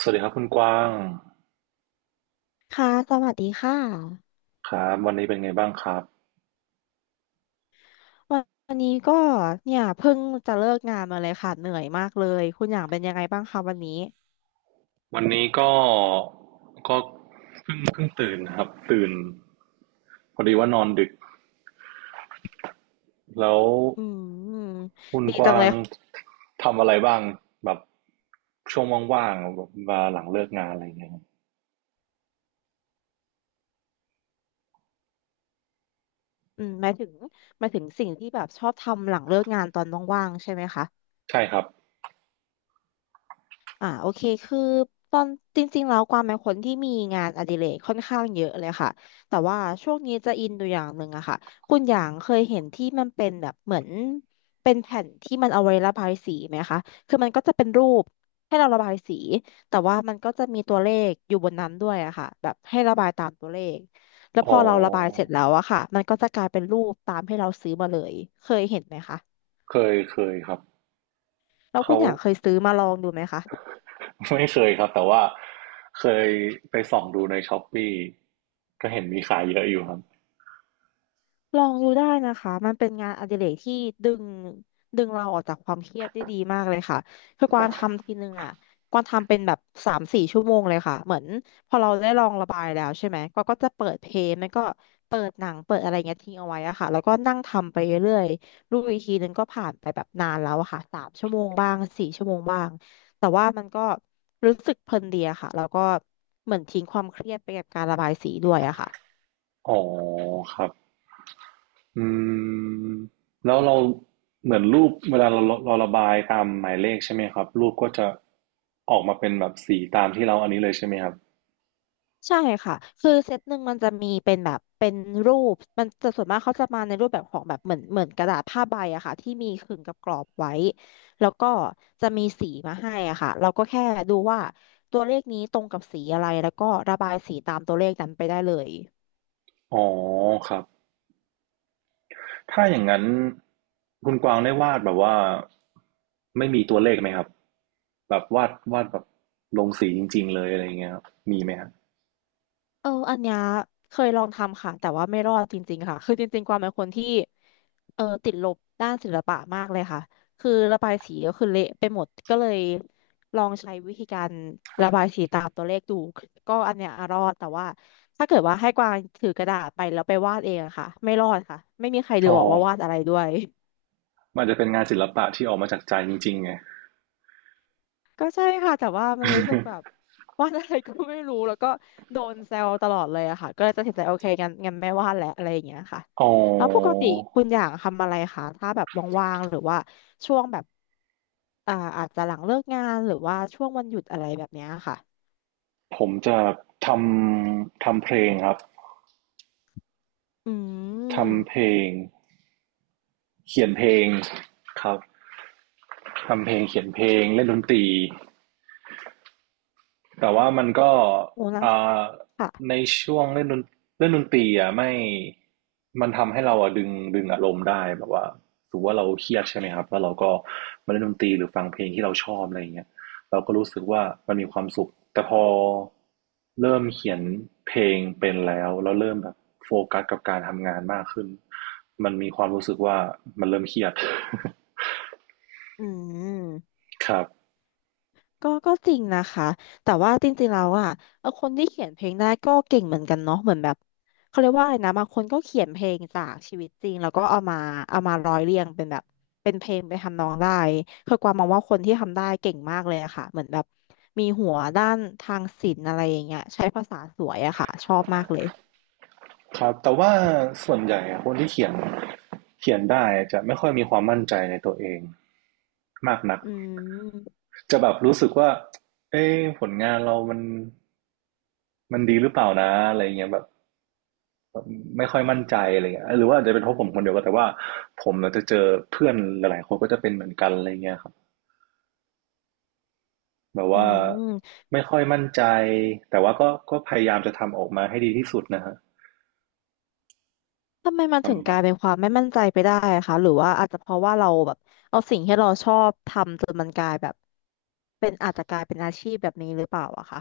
สวัสดีครับคุณกว้างค่ะ สวัสดีค่ะครับวันนี้เป็นไงบ้างครับวันวันนี้ก็เนี่ยเพิ่งจะเลิกงานมาเลยค่ะเหนื่อยมากเลยคุณอย่างเป็นยังไงบ้างคะวันนี้วันนี้ก็ก็เพิ่งตื่นนะครับตื่นพอดีว่านอนดึกแล้วอืมคุณดีกจังว้าเลงยทำอะไรบ้างแบบช่วงว่างๆแบบมาหลังเลิกงานอะไรอย่างเงี้ยครับอืมหมายถึงหมายถึงสิ่งที่แบบชอบทำหลังเลิกงานตอนว่างๆใช่ไหมคะ ใช่ครับโอเคคือตอนจริงๆแล้วกวางเป็นคนที่มีงานอดิเรกค่อนข้างเยอะเลยค่ะแต่ว่าช่วงนี้จะอินอยูอย่างหนึ่งอะค่ะคุณอย่างเคยเห็นที่มันเป็นแบบเหมือนเป็นแผ่นที่มันเอาไว้ระบายสีไหมคะคือมันก็จะเป็นรูปให้เราระบายสีแต่ว่ามันก็จะมีตัวเลขอยู่บนนั้นด้วยอะค่ะแบบให้ระบายตามตัวเลขแล้วอ๋พอเราระบายเสร็จอแล้วอะค่ะมันก็จะกลายเป็นรูปตามให้เราซื้อมาเลยเคยเห็นไหมคะเคยครับแล้วเขาคุณอย่างเคยซื้อมาลองดูไหมคะ ไม่เคยครับแต่ว่าเคยไปส่องดูในช้อปปี้ก็เห็นมีขายเยอะอยู่ครับลองดูได้นะคะ มันเป็นงานอดิเรกที่ดึงดึงเราออกจากความเครียดได้ดีมากเลยค่ะคือกวางทำทีนึงอ่ะกวางทำเป็นแบบสามสี่ชั่วโมงเลยค่ะ เหมือนพอเราได้ลองระบายแล้วใช่ไหมกวางก็จะเปิดเพลงแล้วก็เปิดหนังเปิดอะไรเงี้ยทิ้งเอาไว้อะค่ะแล้วก็นั่งทำไปเรื่อยๆรู้อีกทีนึงก็ผ่านไปแบบนานแล้วอะค่ะสามชั่วโมงบ้างสี่ชั่วโมงบ้างแต่ว่ามันก็รู้สึกเพลินดีอะค่ะแล้วก็เหมือนทิ้งความเครียดไปกับการระบายสีด้วยอะค่ะ อ๋อครับ อืมแล้วเราเหมือนรูปเวลาเราระบายตามหมายเลขใช่ไหมครับรูปก็จะออกมาเป็นแบบสีตามที่เราอันนี้เลยใช่ไหมครับใช่ค่ะ คือเซตหนึ่งมันจะมีเป็นแบบเป็นรูปมันจะส่วนมากเขาจะมาในรูปแบบของแบบเหมือนกระดาษผ้าใบอะค่ะที่มีขึงกับกรอบไว้ แล้วก็จะมีสีมาให้อะค่ะเราก็แค่ดูว่าตัวเลขนี้ตรงกับสีอะไรแล้วก็ระบายสีตามตัวเลขนั้นไปได้เลย อ๋อครับถ้าอย่างนั้นคุณกวางได้วาดแบบว่าไม่มีตัวเลขไหมครับแบบวาดแบบลงสีจริงๆเลยอะไรอย่างเงี้ยครับมีไหมครับอันเนี้ยเคยลองทำค่ะแต่ว่าไม่รอดจริงๆค่ะคือจริงๆความเป็นคนที่ติดลบด้านศิลปะมากเลยค่ะคือระบายสีก็คือเละไปหมดก็เลยลองใช้วิธีการ ตัวเลขดูก็อันเนี้ยอ่ะรอดแต่ว่าถ้าเกิดว่าให้กวางถือกระดาษไปแล้วไปวาดเองอะค่ะไม่รอดค่ะไม่มีใครดูอ๋อออกว่าวาดอะไรด้วย มันจะเป็นงานศิลปะที่ออกมาจากใจจริงๆไง ก็ใช่ค่ะแต่ว่ามันรู้สึกแบบ วาดอะไรก็ไม่รู้แล้วก็โดนแซวตลอดเลยอะค่ะก็เลยตัดสินใจโอเคงั้นไม่วาดแล้วอะไรอย่างเงี้ยค่ะอ๋อแล้วปกติคุณอย่างทำอะไรคะถ้าแบบว่างๆหรือว่าช่วงแบบอาจจะหลังเลิกงานหรือว่าช่วงวันหยุดอะไรแบบเนี้ยค่ะผมจะททำเพลงครับอืทำเพมลง เขียนเพลงครับทำเพลงเขียนเพลงเล่นดนตรีแต่ว่ามันก็โอ้นะอ่าค่ะในช่วงเล่นดนตรีอ่ะไม่มันทำให้เราอ่ะดึงอารมณ์ได้แบบว่าถือว่าเราเครียดใช่ไหมครับแล้วเราก็มาเล่นดนตรีหรือฟังเพลงที่เราชอบอะไรอย่างเงี้ยเราก็รู้สึกว่ามันมีความสุขแต่พอเริ่มเขียนเพลงเป็นแล้วแล้วเริ่มแบบโฟกัสกับการทำงานมากขึ้นมันมีความรู้สึกว่ามันเริ่มเครียด อืม ครับ ก็ก็จริงนะคะ แต่ว่าจริงๆแล้วอ่ะคนที่เขียนเพลงได้ก็เก่งเหมือนกันเนาะเหมือนแบบเขาเรียกว่าอะไรนะบางคนก็เขียนเพลงจากชีวิตจริงแล้วก็เอามาร้อยเรียงเป็นแบบเป็นเพลงไปนทำนองได้คือกวางมองว่าคนที่ทำได้เก่งมากเลยอะค่ะเหมือนแบบมีหัวด้านทางศิลป์อะไรอย่างเงี้ยใช้ภาษาสวยอะค่ะชอบมากเลย ครับแต่ว่าส่วนใหญ่อะคนที่เขียนเขียนได้จะไม่ค่อยมีความมั่นใจในตัวเองมากนักอืม จะแบบรู้สึกว่าเอ้ผลงานเรามันมันดีหรือเปล่านะอะไรเงี้ยแบบไม่ค่อยมั่นใจอะไรเงี้ยหรือว่าอาจจะเป็นเพราะผมคนเดียวก็แต่ว่าผมเราจะเจอเพื่อนหลายๆคนก็จะเป็นเหมือนกันอะไรเงี้ยครับแบบอืว่าม ไม่ค่อยมั่นใจแต่ว่าก็ก็พยายามจะทำออกมาให้ดีที่สุดนะฮะทำไมมันประถึงกมาลาณ ยเป็นความไม่มั่นใจไปได้อะคะ หรือว่าอาจจะเพราะว่าเราแบบเอาสิ่งที่เราชอบทำจนมันกลายแบบ เป็นอาจจะกลายเป็นอาชีพแบบนี้หรือเปล่าอะคะ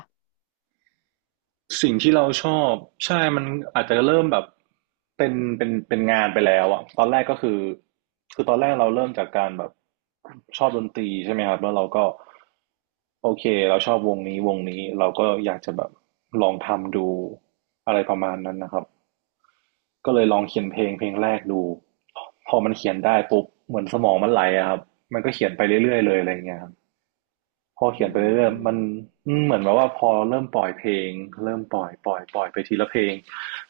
สิ่งที่เราชอบใช่มันอาจจะเริ่มแบบเป็นงานไปแล้วอะตอนแรกก็คือคือตอนแรกเราเริ่มจากการแบบชอบดนตรีใช่ไหมครับแล้วเราก็โอเคเราชอบวงนี้เราก็อยากจะแบบลองทำดูอะไรประมาณนั้นนะครับก็เลยลองเขียนเพลงเพลงแรกดูพอมันเขียนได้ปุ๊บเหมือนสมองมันไหลอะครับมันก็เขียนไปเรื่อยๆเลยอะไรเงี้ยครับ พออืเขียนไปเรื่อยๆมันม เหมือนแบบว่าพอเริ่มปล่อยเพลงเริ่มปล่อยไปทีละเพลง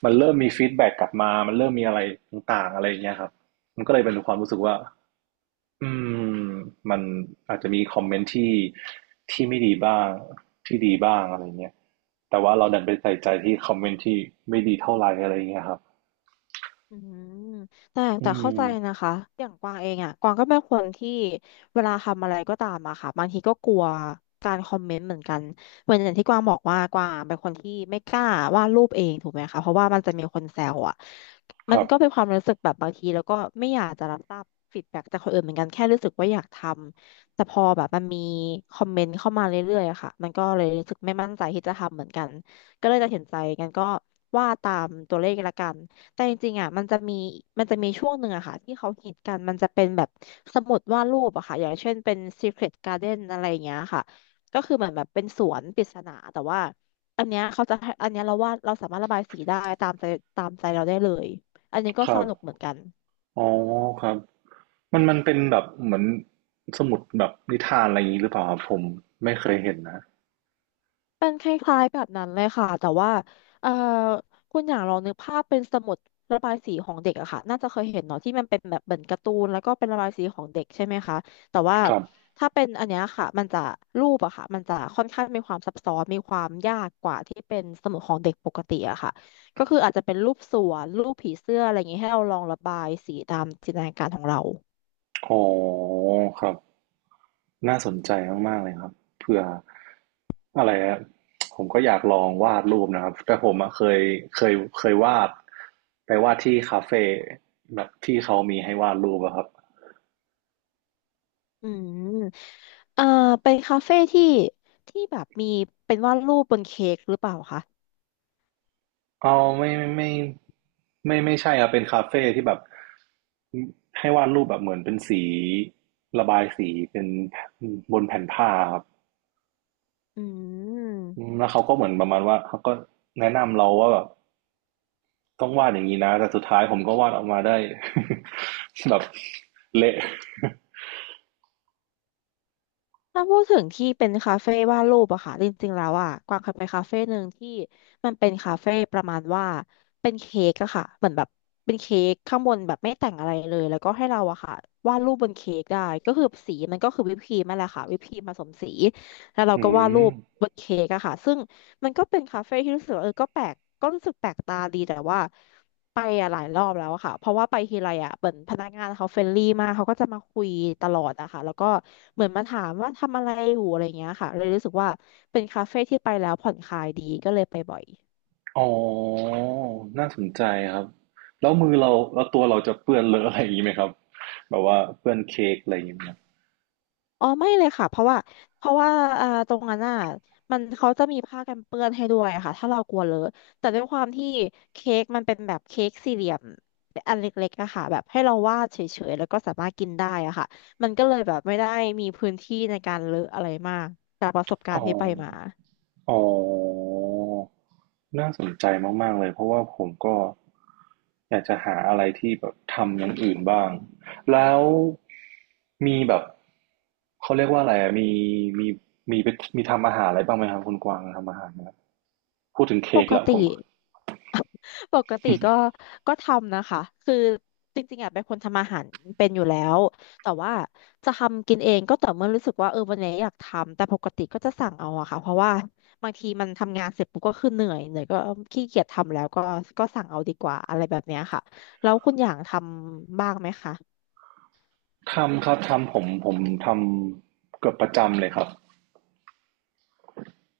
มันเริ่มมีฟีดแบ็กกลับมามันเริ่มมีอะไรต่างๆอะไรอย่างเงี้ยครับมันก็เลยเป็นความรู้สึกว่าอืมมันอาจจะมีคอมเมนต์ที่ไม่ดีบ้างที่ดีบ้างอะไรเงี้ยแต่ว่าเราดันไปใส่ใจที่คอมเมนต์ที่ไม่ดีเท่าไหร่อะไรเงี้ยครับอืมแต่อืแต่เข้าใจนะมคะอย่างกวางเองอ่ะกวางก็เป็นคนที่เวลาทำอะไรก็ตามอะค่ะบางทีก็กลัวการคอมเมนต์เหมือนกันเหมือนอย่างที่กวางบอกว่ากวางเป็นคนที่ไม่กล้าวาดรูปเองถูกไหมคะเพราะว่ามันจะมีคนแซวอ่ะคมันรับก็เป็นความรู้สึกแบบบางทีแล้วก็ไม่อยากจะรับทราบฟีดแบ็กจากคนอื่นเหมือนกันแค่รู้สึกว่าอยากทำแต่พอแบบมันมีคอมเมนต์เข้ามาเรื่อยๆอะค่ะมันก็เลยรู้สึกไม่มั่นใจที่จะทำเหมือนกันก็เลยตัดสินใจกันก็ว่าตามตัวเลขละกัน แต่จริงๆอ่ะมันจะมีช่วงหนึ่งอะค่ะที่เขาฮิตกันมันจะเป็นแบบสมุดวาดรูปอะค่ะอย่างเช่นเป็น Secret Garden อะไรอย่างเงี้ยค่ะก็คือเหมือนแบบเป็นสวนปริศนาแต่ว่าอันเนี้ยเขาจะให้อันเนี้ยเราวาดเราสามารถระบายสีได้ตามใจตามใจเราได้เลยอันนี้ก็คสรับ นุกเหมือนกัน อ๋อครับมันเป็นแบบเหมือนสมุดแบบนิทานอะไรอย่างนี้หรือเปล่าครับผมไม่เคยเห็นนะเป็นคล้ายๆแบบนั้นเลยค่ะแต่ว่าเอ่อคุณอย่างลองนึกภาพเป็นสมุดระบายสีของเด็กอะค่ะน่าจะเคยเห็นเนาะที่มันเป็นแบบเหมือนการ์ตูนแล้วก็เป็นระบายสีของเด็กใช่ไหมคะแต่ว่าครับถ้าเป็นอันเนี้ยค่ะมันจะรูปอะค่ะมันจะค่อนข้างมีความซับซ้อนมีความยากกว่าที่เป็นสมุดของเด็กปกติอะค่ะก็คืออาจจะเป็นรูปสวนรูปผีเสื้ออะไรอย่างงี้ให้เราลองระบายสีตามจินตนาการของเราอ๋อครับน่าสนใจมากๆเลยครับเผื่ออะไรอะผมก็อยากลองวาดรูปนะครับแต่ผมอะเคยวาดไปวาดที่คาเฟ่แบบที่เขามีให้วาดรูปอะครับ อืมเอ่อเป็นคาเฟ่ที่ที่แบบมีเป็นวาดรูปบนเค้กหรือเปล่าคะ เอไม่ไม่ไม่ไม่ไม่ใช่ครับเป็นคาเฟ่ที่แบบให้วาดรูปแบบเหมือนเป็นสีระบายสีเป็นบนแผ่นผ้าครับอือืมมแล้วเขาก็เหมือนประมาณว่าเขาก็แนะนำเราว่าแบบต้องวาดอย่างนี้นะแต่สุดท้ายผมก็วาดออกมาได้ แบบเละถ้าพูดถึงที่เป็นคาเฟ่วาดรูปอะค่ะจริงๆแล้วอะกวางเคยไปคาเฟ่หนึ่งที่มันเป็นคาเฟ่ประมาณว่าเป็นเค้กอะค่ะเหมือนแบบเป็นเค้กข้างบนแบบไม่แต่งอะไรเลยแล้วก็ให้เราอะค่ะวาดรูปบนเค้กได้ก็คือสีมันก็คือวิปครีมนั่นแหละค่ะวิปครีมผสมสีแล้วเราอืก็วาดมรูปบนเค้กอะค่ะซึ่งมันก็เป็นคาเฟ่ที่รู้สึกว่าเออก็แปลกก็รู้สึกแปลกตาดีแต่ว่า ไปอะหลายรอบแล้วอะค่ะเพราะว่าไปทีไรอะเหมือนพนักงานเขาเฟรนลี่มากเขาก็จะมาคุยตลอดอะค่ะแล้วก็เหมือนมาถามว่าทำอะไรอยู่อะไรเงี้ยค่ะเลยรู้สึกว่าเป็นคาเฟ่ที่ไปแล้วผ่อนคลายดีก็เลยไปบ่อย อ๋อน่าสนใจครับแล้วมือเราแล้วตัวเราจะเปื้อนเลอะอะไรอย่างนี้ไหมครับแบบว่าเปื้อนเค้กอะไรอย่างเงี้ยไหมครับอ๋อไม่เลยค่ะเพราะว่าเพราะว่าตรงนั้นอ่ะมันเขาจะมีผ้ากันเปื้อนให้ด้วยค่ะถ้าเรากลัวเลอะแต่ด้วยความที่เค้กมันเป็นแบบเค้กสี่เหลี่ยมอันเล็กๆอะค่ะแบบให้เราวาดเฉยๆแล้วก็สามารถกินได้อะค่ะมันก็เลยแบบไม่ได้มีพื้นที่ในการเลอะอะไรมากจากประสบกาอ๋อรณ์ที่ไปมาอ๋อ น่าสนใจมากๆเลยเพราะว่าผมก็อยากจะหาอะไรที่แบบทำอย่างอื่นบ้างแล้วมีแบบเขาเรียกว่าอะไรอะมีมีมีไปมีทำอาหารอะไรบ้างไหมครับคุณกวางทำอาหารนะครับพูดถึงเค้ปกละกผติ มปกติก็ก็ทำนะคะคือจริงๆอ่ะเป็นคนทำอาหารเป็นอยู่แล้วแต่ว่าจะทำกินเองก็ต่อเมื่อรู้สึกว่าเออวันนี้อยากทำแต่ปกติก็จะสั่งเอาอะค่ะเพราะว่าบางทีมันทำงานเสร็จปุ๊บก็คือเหนื่อยก็ขี้เกียจทำแล้วก็สั่งเอาดีกว่าอะไรแบบเนี้ยค่ะแล้วคุณอย่างทำบ้างไหมคะทำครับทำผมทำเกือบประจำเลยครับ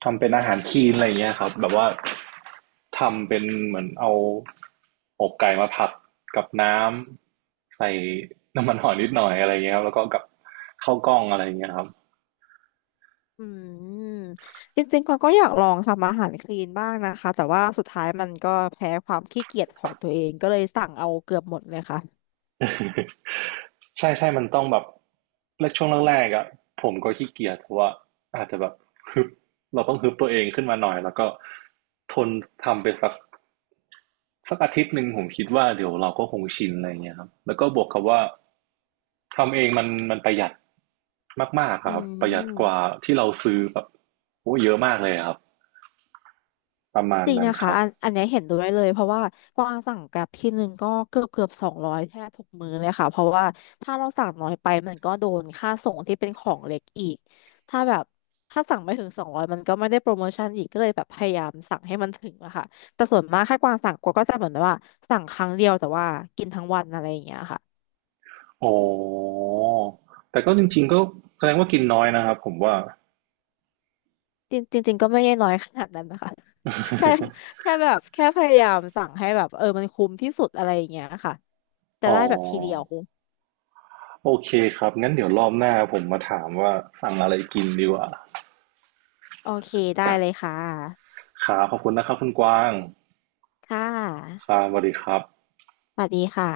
ทำเป็นอาหารคลีนอะไรอย่างเงี้ยครับแบบว่าทำเป็นเหมือนเอาอกไก่มาผัดกับน้ำใส่น้ำมันหอยนิดหน่อยอะไรเงี้ยครับแล้วก็กับข้าวกล้องอะไรเงี้ยครับ อืมจริงๆกวางก็อยากลองทำอาหารคลีนบ้างนะคะแต่ว่าสุดท้ายมันก็แพ้ความขี้เกียจของตัวเองก็เลยสั่งเอาเกือบหมดเลยค่ะ ใช่ใช่มันต้องแบบแรกช่วงแรกๆอ่ะผมก็ขี้เกียจเพราะว่าอาจจะแบบฮึบเราต้องฮึบตัวเองขึ้นมาหน่อยแล้วก็ทนทำไปสัก สักอาทิตย์หนึ่งผมคิดว่าเดี๋ยวเราก็คงชินอะไรเงี้ยครับแล้วก็บวกกับว่าทำเองมันประหยัดมากๆคอืรับประหยัดกว่าม ที่เราซื้อแบบโอ้เยอะมากเลยครับประมาณจริงนั้นนะคคะรับอันเนี้ยเห็นด้วยเลยเพราะว่ากวางสั่งแกร็บที่หนึ่งก็เกือบสองร้อยแทบทุกมื้อเลยค่ะเพราะว่าถ้าเราสั่งน้อยไปมันก็โดนค่าส่งที่เป็นของเล็กอีกถ้าแบบถ้าสั่งไม่ถึงสองร้อยมันก็ไม่ได้โปรโมชั่นอีกก็เลยแบบพยายามสั่งให้มันถึงอะค่ะแต่ส่วนมากถ้ากวางสั่งกวางก็จะเหมือนว่าสั่งครั้งเดียวแต่ว่ากินทั้งวันอะไรอย่างเงี้ยค่ะอ๋อแต่ก็จริงๆก็แสดงว่ากินน้อยนะครับผมว่า จริงจริงๆก็ไม่ได้น้อยขนาดนั้นนะคะ แค่ แค่แบบแค่พยายามสั่งให้แบบเออมันคุ้มที่สุดอะไรอย่างเงี้ยค่ะจะอ๋อได้แบบทีเดียว โอเคครับงั้นเดี๋ยวรอบหน้าผมมาถามว่าสั่งอะไรกินดีกว่าโอเคได้เลยค่ะ ครับขอบคุณนะครับคุณกวางค่คะรับสวัสดีครับสวัสดีค่ะ